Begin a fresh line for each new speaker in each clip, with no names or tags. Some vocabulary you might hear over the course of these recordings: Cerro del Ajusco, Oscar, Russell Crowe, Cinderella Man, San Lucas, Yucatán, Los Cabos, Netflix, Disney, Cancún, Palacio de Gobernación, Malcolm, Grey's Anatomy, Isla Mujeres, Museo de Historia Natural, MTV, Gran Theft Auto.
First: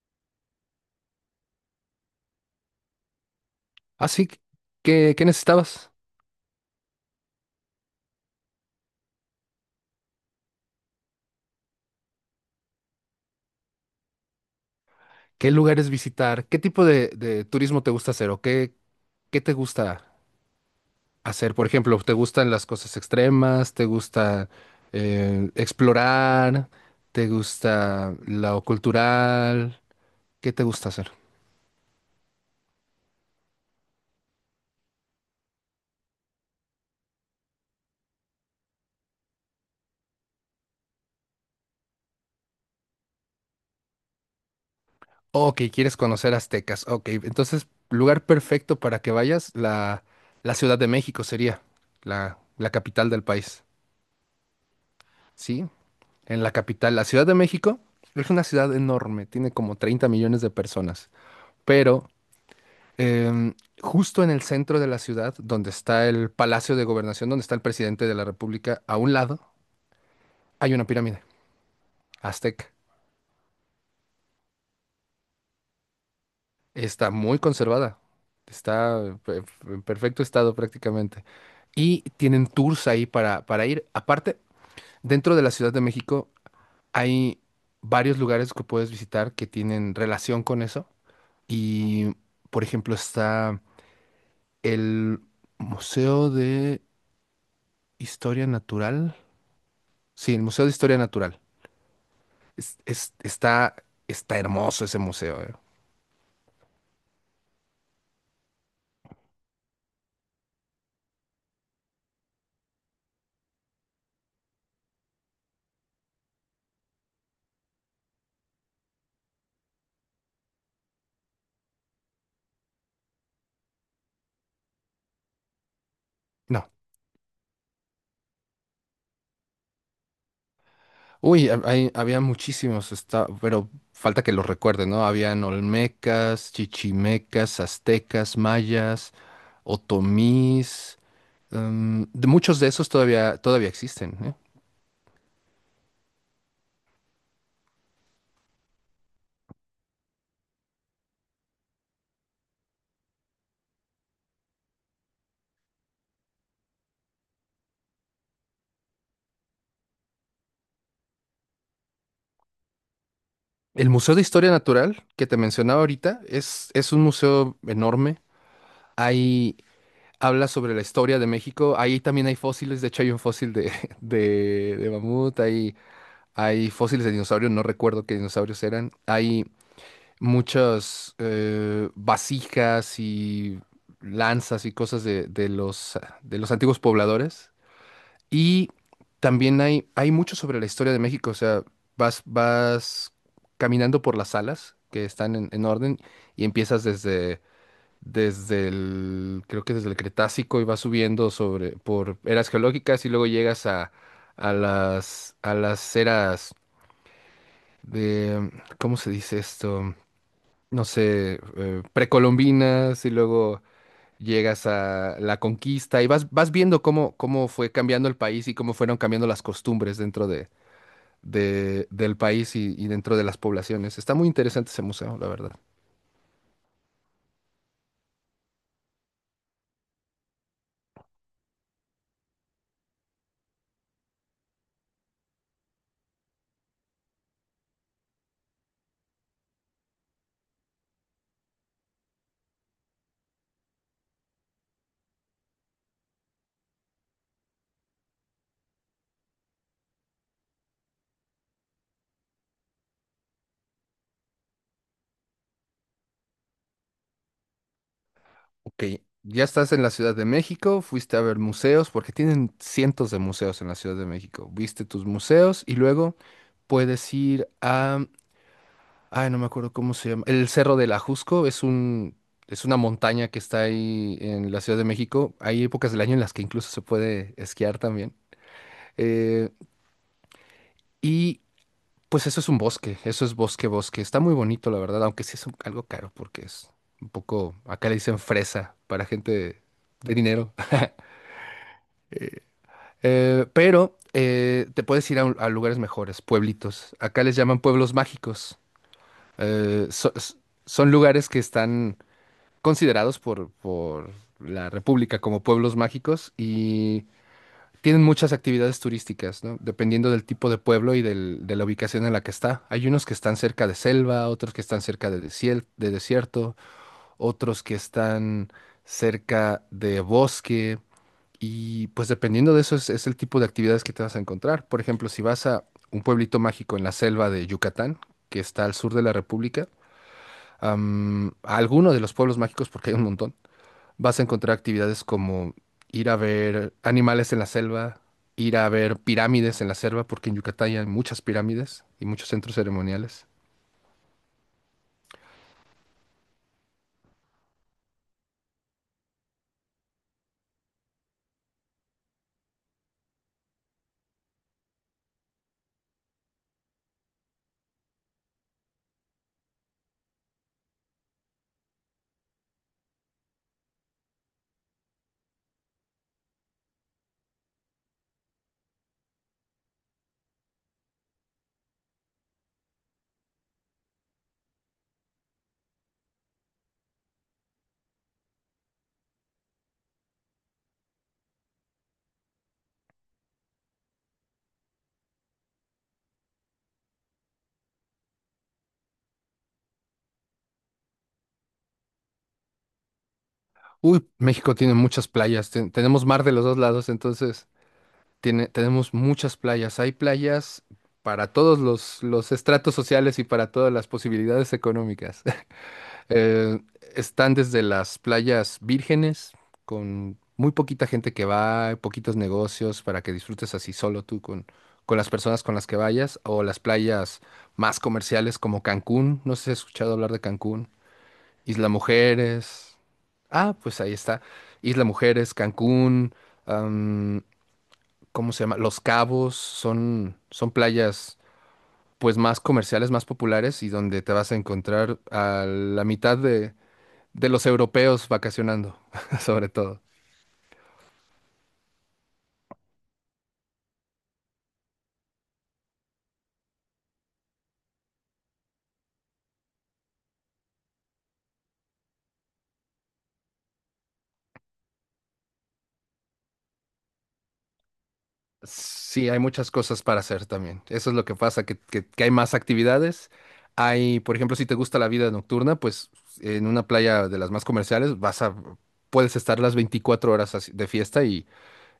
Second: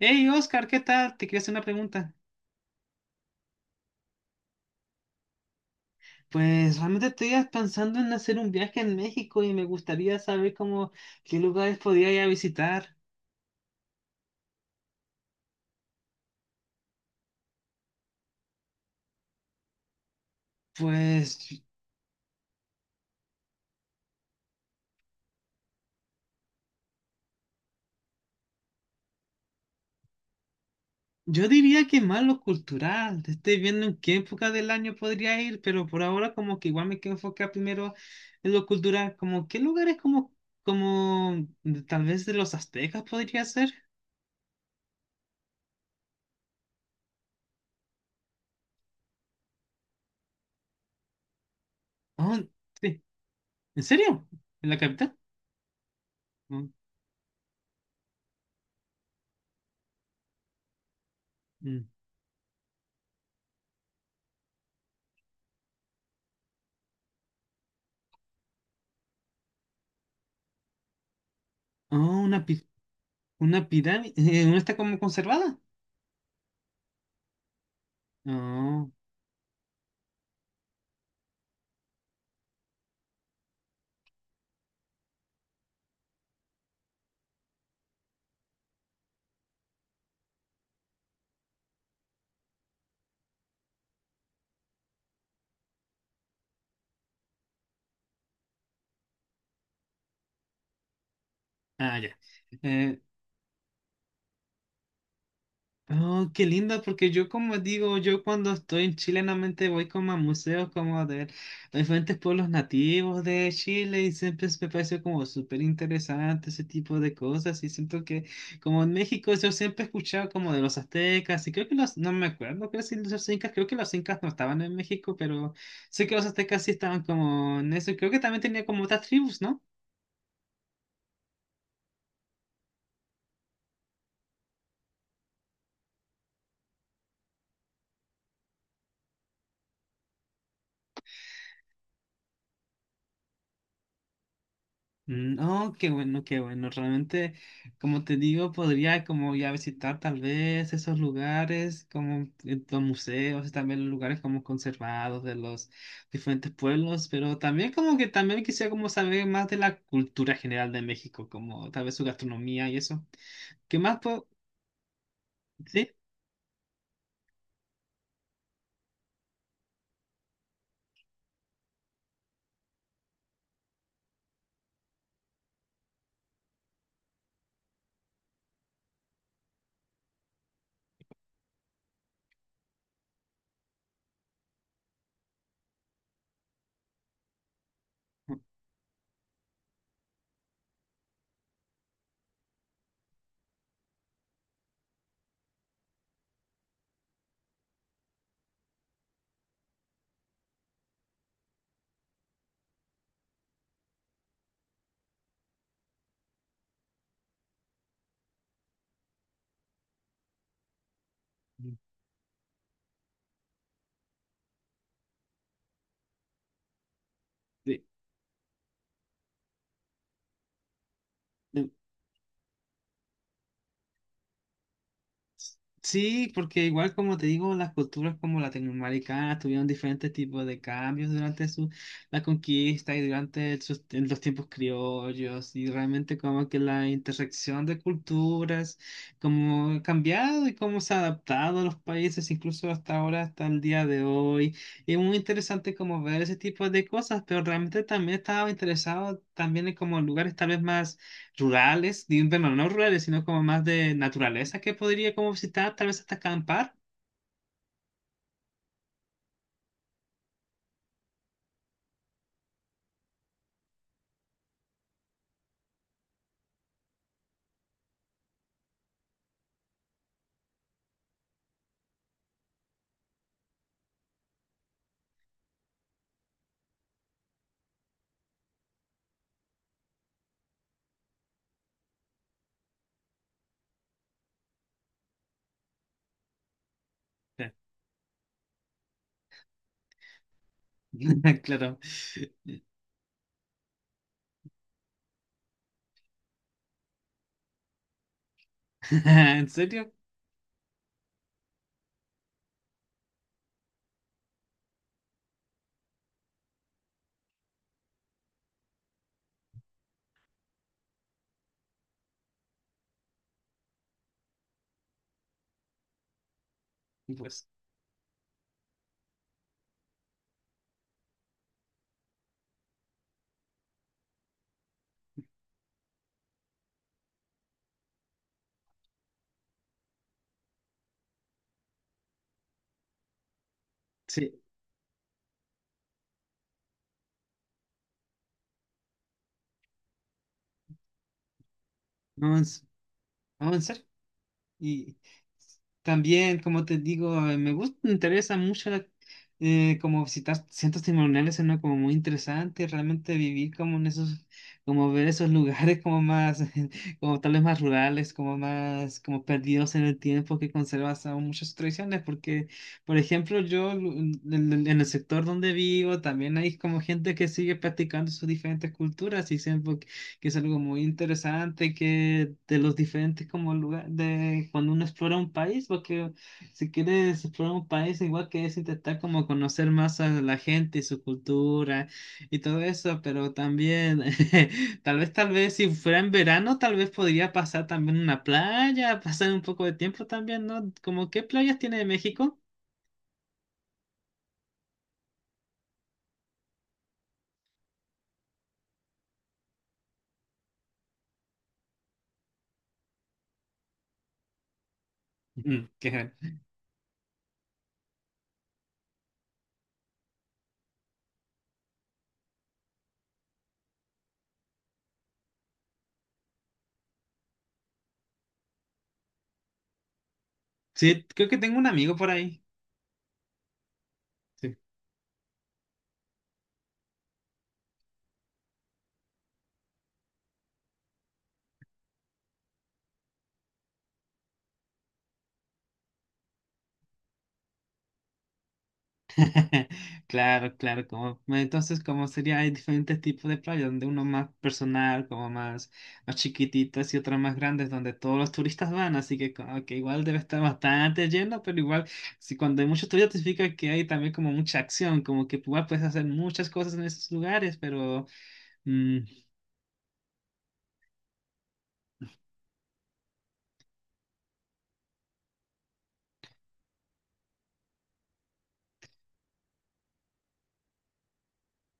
Hey Oscar, ¿qué tal? Te quería hacer una pregunta.
Así que, ¿qué necesitabas?
Pues realmente estoy pensando en hacer un viaje en México y me gustaría saber cómo, qué lugares podría ir a visitar.
¿Qué lugares visitar? ¿Qué tipo de turismo te gusta hacer? ¿O qué, qué te gusta
Pues
hacer? Por ejemplo, ¿te gustan las cosas extremas? ¿Te gusta explorar? ¿Te gusta lo cultural? ¿Qué te gusta hacer?
yo diría que más lo cultural. Estoy viendo en qué época del año podría ir, pero por ahora como que igual me quiero enfocar primero en lo cultural. Como qué lugares como, como tal vez de los aztecas podría ser.
Ok, quieres conocer aztecas. Ok, entonces, lugar perfecto para que vayas, la Ciudad de México sería
Oh,
la
sí.
capital del país.
¿En serio? ¿En la capital?
¿Sí? En la
Oh,
capital, la Ciudad de México, es una ciudad enorme, tiene como 30 millones de personas,
mm.
pero em, justo en el centro de la ciudad, donde está el Palacio de Gobernación, donde está el presidente de la República, a un lado hay una pirámide
Oh, una
azteca.
¿Una pirámide? ¿No está como conservada?
Está muy conservada,
No.
está pe- en perfecto estado prácticamente. Y tienen tours ahí para ir. Aparte, dentro de la Ciudad de México hay varios lugares que puedes visitar que tienen relación con eso. Y, por ejemplo, está el Museo de Historia Natural. Sí, el Museo de Historia Natural.
Ah, ya. Eh,
Está, está hermoso ese museo, eh.
oh, qué lindo, porque yo como digo, yo cuando estoy en Chile normalmente voy como a museos como de diferentes pueblos nativos de Chile y siempre me pareció como súper interesante ese tipo de cosas y siento que como en México yo siempre he escuchado como de los aztecas y creo que los, no me acuerdo, creo que sí, los incas, creo que los incas no estaban en México, pero sé que los aztecas
No.
sí estaban como en eso y creo que también tenía como otras tribus, ¿no?
Uy, había muchísimos, está, pero falta que los recuerde, ¿no? Habían olmecas, chichimecas, aztecas, mayas, otomís. De muchos de esos todavía existen, ¿eh?
Mm. Oh, qué bueno, qué bueno. Realmente, como te digo, podría como ya visitar tal vez esos lugares, como los museos, y también los lugares como conservados de los diferentes pueblos, pero también como que también quisiera como saber más de la cultura general de México, como tal vez su gastronomía y eso. ¿Qué
El
más
Museo de
puedo?
Historia Natural que te mencionaba
Sí.
ahorita es un museo enorme. Hay Habla sobre la historia de México. Ahí también hay fósiles, de hecho hay un fósil de, de mamut, hay fósiles de dinosaurios, no recuerdo qué dinosaurios eran. Hay muchas vasijas y lanzas y cosas de de los antiguos pobladores.
Mm.
Y también hay mucho sobre la historia de México, o sea, vas caminando por las salas que están en orden y empiezas desde el, creo que desde el Cretácico y vas subiendo sobre, por eras geológicas y luego llegas a a las eras de, ¿cómo se dice esto? No sé, precolombinas y luego llegas a la conquista y vas viendo cómo, cómo fue
Sí.
cambiando el país y cómo fueron cambiando las costumbres dentro de,
Sí.
del país y dentro de las poblaciones. Está muy interesante ese museo, la verdad.
Sí, porque igual como te digo, las culturas como latinoamericanas tuvieron diferentes tipos de cambios durante su, la conquista y durante sus- en los tiempos criollos y realmente como que la intersección de culturas como ha cambiado y cómo se ha adaptado a los países incluso hasta ahora, hasta el día de hoy. Y es muy interesante como ver ese tipo de cosas, pero realmente también estaba interesado también en como lugares tal vez más rurales, ni- bueno, no rurales, sino como más de naturaleza que podría como visitar, tal vez hasta acampar.
Ok, ya estás en la Ciudad de México, fuiste a ver museos, porque tienen cientos de museos en la Ciudad de México. Viste tus museos y luego puedes ir a, ay, no me acuerdo cómo se llama, el Cerro del Ajusco, es una montaña que está ahí en la Ciudad de México. Hay épocas del año en las que incluso se puede esquiar también. Eh, y pues eso es un bosque, eso es bosque. Está muy bonito, la verdad, aunque sí algo caro porque es un poco, acá le dicen fresa para gente de dinero.
Claro.
Pero te puedes ir a lugares mejores, pueblitos. Acá les llaman pueblos mágicos.
¿En
Eh,
serio?
so- s- Son lugares que están considerados por la República como pueblos mágicos y tienen muchas actividades turísticas, ¿no? Dependiendo del tipo de pueblo y de la ubicación en la que está. Hay unos que están cerca de selva, otros que están cerca de, de desierto,
Pues
otros que están cerca de bosque. Y pues dependiendo de eso es el tipo de actividades que te vas a encontrar. Por ejemplo, si vas a un pueblito mágico en la selva de Yucatán, que está al sur de la República, a alguno de los pueblos mágicos, porque hay un montón, vas a
sí.
encontrar actividades como ir a ver animales en la selva, ir a ver pirámides en la selva, porque en Yucatán hay muchas pirámides y muchos
No, en,
centros
s-
ceremoniales.
no, en serio. Y también, como te digo, me gusta, me interesa mucho la- como visitar centros ceremoniales, suena como muy interesante, realmente vivir como en esos, como ver esos lugares como más, como tal vez más rurales, como más, como perdidos en el tiempo que conservas aún muchas tradiciones, porque, por ejemplo, yo lu- en el que es algo muy interesante, que de los diferentes como lugares, de cuando uno explora un país, porque si quieres explorar un país, igual que es intentar como conocer más a la gente y su cultura y todo eso, pero también, tal vez si fuera en verano, tal vez podría pasar también una playa, pasar un poco de tiempo también, ¿no? Como, ¿qué playas tiene México?
Uy, México tiene muchas playas, tenemos mar de los dos lados, entonces tiene, tenemos muchas playas. Hay playas para todos los estratos sociales y para todas las posibilidades económicas.
Mm, qué-
Eh, Están desde las playas vírgenes, con muy poquita gente que va, poquitos negocios para que disfrutes así solo tú con las personas con las que vayas, o las playas más comerciales como Cancún. No sé si has escuchado hablar de Cancún.
Sí, creo que tengo un
Isla
amigo por ahí.
Mujeres. Ah, pues ahí está. Isla Mujeres, Cancún. ¿Cómo se llama? Los Cabos son playas pues más comerciales, más populares y donde te vas a encontrar a la mitad de los europeos vacacionando, sobre todo.
Claro, claro, como entonces como sería, hay diferentes tipos de playas, donde uno más personal, como más, más chiquititas y otras más grandes, donde todos los turistas van, así que como que igual debe estar bastante lleno, pero igual, si cuando hay muchos turistas significa que hay también como mucha acción, como que igual puedes hacer muchas cosas en esos lugares, pero mm.
Sí, hay muchas cosas para hacer también. Eso es lo que pasa, que hay más actividades. Hay, por ejemplo, si te gusta la vida nocturna, pues en una playa de las más comerciales puedes estar las 24 horas así de fiesta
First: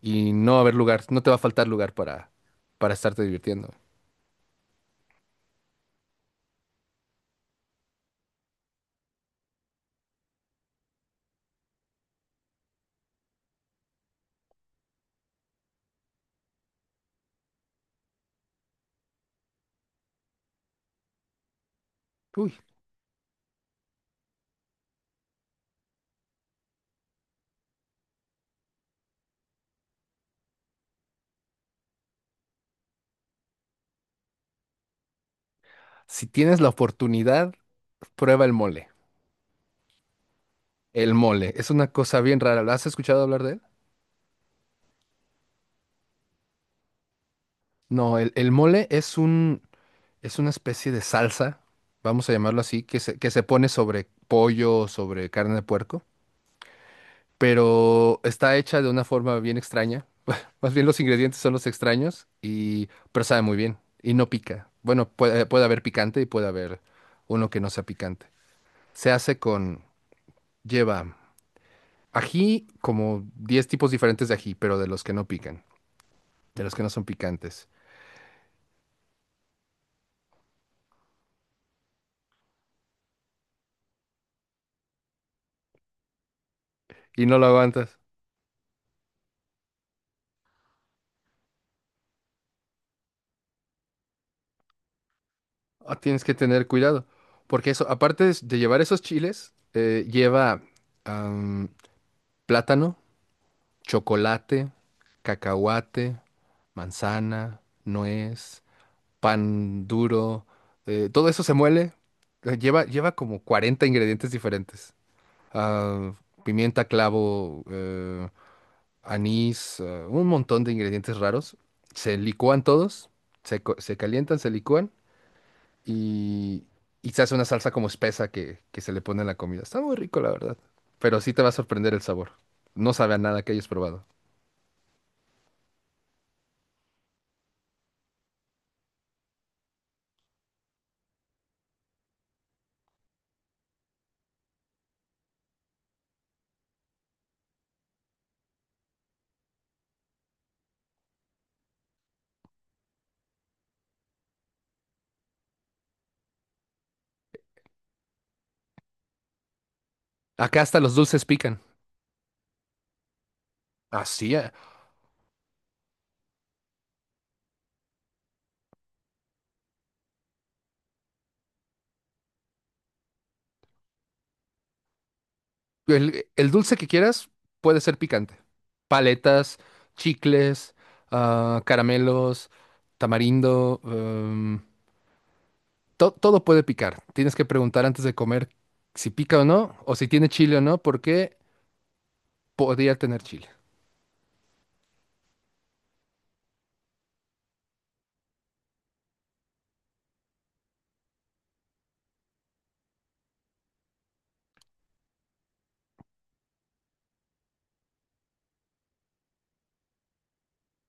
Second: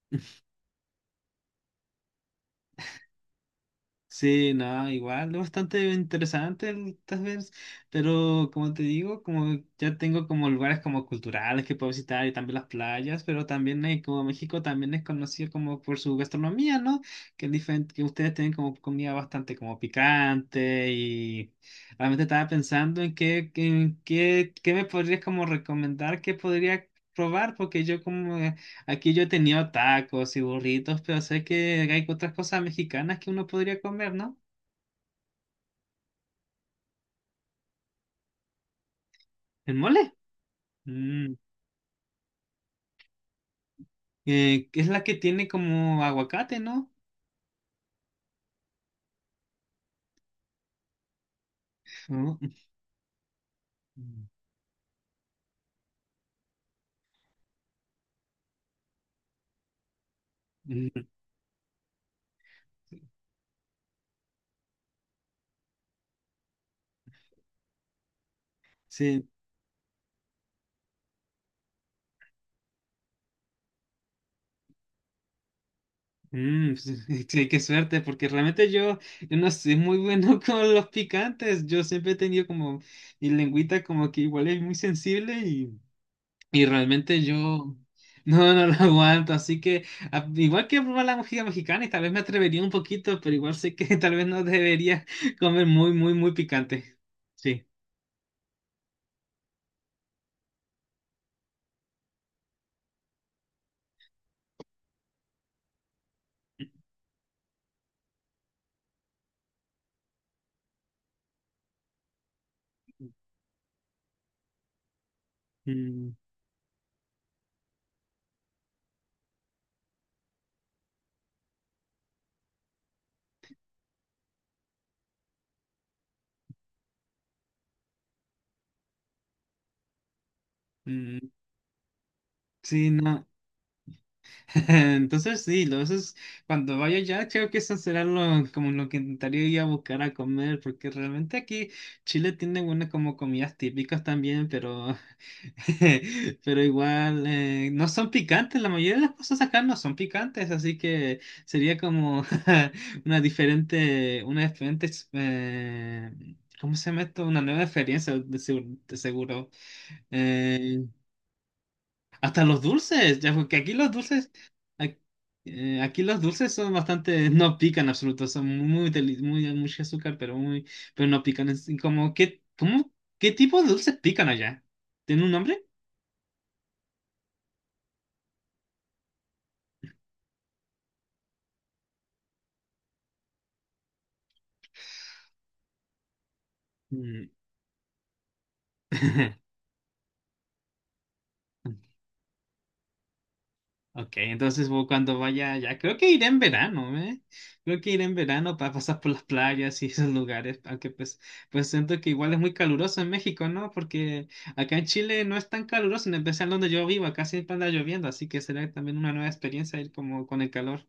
y no va a haber lugar, no te va a faltar lugar para estarte divirtiendo.
Sí, no, igual, es bastante interesante el Tazverse, pero como te digo, como ya tengo como lugares como culturales que puedo visitar y también las playas, pero también como México también es conocido como por su gastronomía, ¿no? Que, es diferente, que ustedes tienen como comida bastante como picante y realmente estaba
Uy.
pensando en qué, qué me podrías como recomendar que podría probar, porque yo como aquí yo he tenido tacos y burritos, pero sé que hay otras cosas mexicanas que uno podría comer, ¿no?
Si tienes la oportunidad, prueba el mole.
¿El mole?
El
Mm,
mole es una cosa bien rara. ¿Has escuchado hablar de él?
que es la que tiene como aguacate, ¿no?
No, el mole es una especie de salsa, vamos a
Oh,
llamarlo así, que se pone sobre pollo, sobre carne de puerco, pero está hecha de una forma bien extraña. Más bien los
mm.
ingredientes son los extraños, y, pero sabe muy bien y no pica. Bueno, puede haber picante y puede haber uno que no sea picante. Se
Sí,
hace con, lleva ají, como 10 tipos diferentes de ají, pero de los que no pican, de
mm.
los que no son
Sí, qué
picantes.
suerte, porque realmente yo, yo no soy muy bueno con los picantes. Yo siempre he tenido como mi lengüita como que igual es muy sensible. Y realmente
Y no lo
yo
aguantas.
no, no lo aguanto, así que a- igual que probar la música mexicana y tal vez me atrevería un poquito, pero igual sé que tal vez no debería comer muy,
Ah,
muy,
tienes
muy
que tener
picante.
cuidado.
Sí.
Porque eso, aparte de llevar esos chiles, lleva am, plátano, chocolate, cacahuate, manzana, nuez, pan duro. Todo eso se muele. Lleva como 40 ingredientes diferentes. ah,
Mm,
Pimienta, clavo, anís, un montón de ingredientes raros. Se licúan todos, se calientan, se licúan y, y se hace una salsa como espesa que se le pone a la comida. Está muy rico, la verdad.
mm,
Pero sí te va a sorprender el sabor.
sí,
No sabe a
no.
nada que hayas probado.
Entonces sí, lo- eso es- cuando vaya allá creo que eso será lo, como lo que intentaría ir a buscar a comer, porque realmente aquí Chile tiene buenas como comidas típicas también, pero, pero igual no son picantes, la mayoría de las cosas acá no son picantes, así que sería como una diferente, ex- ¿cómo se llama esto? Una nueva experiencia de seguro. De seguro.
Acá hasta
Eh,
los dulces pican.
hasta los dulces, ya, porque aquí los dulces,
Así, ah,
ac- aquí, los dulces son bastante, no pican en absoluto, son muy, deli- muy, mucho azúcar, pero muy, pero no pican. Es como, ¿qué, cómo, qué tipo de dulces pican allá? ¿Tiene un nombre?
el dulce que quieras puede ser picante. Paletas, chicles, ah, caramelos, tamarindo, todo puede picar.
Mm.
Tienes que preguntar antes de comer si pica o no, o si tiene chile o no, porque podría tener chile.
Ok, entonces bueno, cuando vaya allá, creo que iré en verano, ¿eh? Creo que iré en verano para pasar por las playas y esos lugares, aunque pues, pues siento que igual es muy caluroso en México, ¿no? Porque acá en Chile no es tan caluroso, en especial donde yo vivo, acá siempre anda lloviendo, así que será también una nueva experiencia ir como con el calor.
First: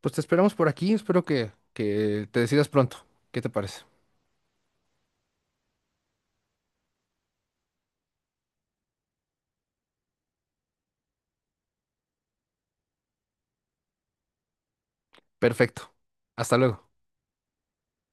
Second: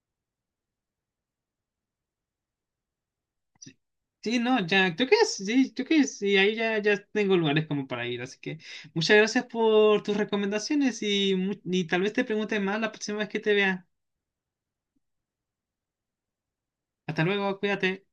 Pues te esperamos por aquí, espero que te decidas pronto. ¿Qué te parece?
Sí, no, ya, creo que sí, ahí ya, ya tengo lugares como para ir, así que muchas gracias por tus recomendaciones y, mu- y tal vez te pregunte más la próxima vez que te vea.
Perfecto. Hasta luego.
Hasta luego, cuídate.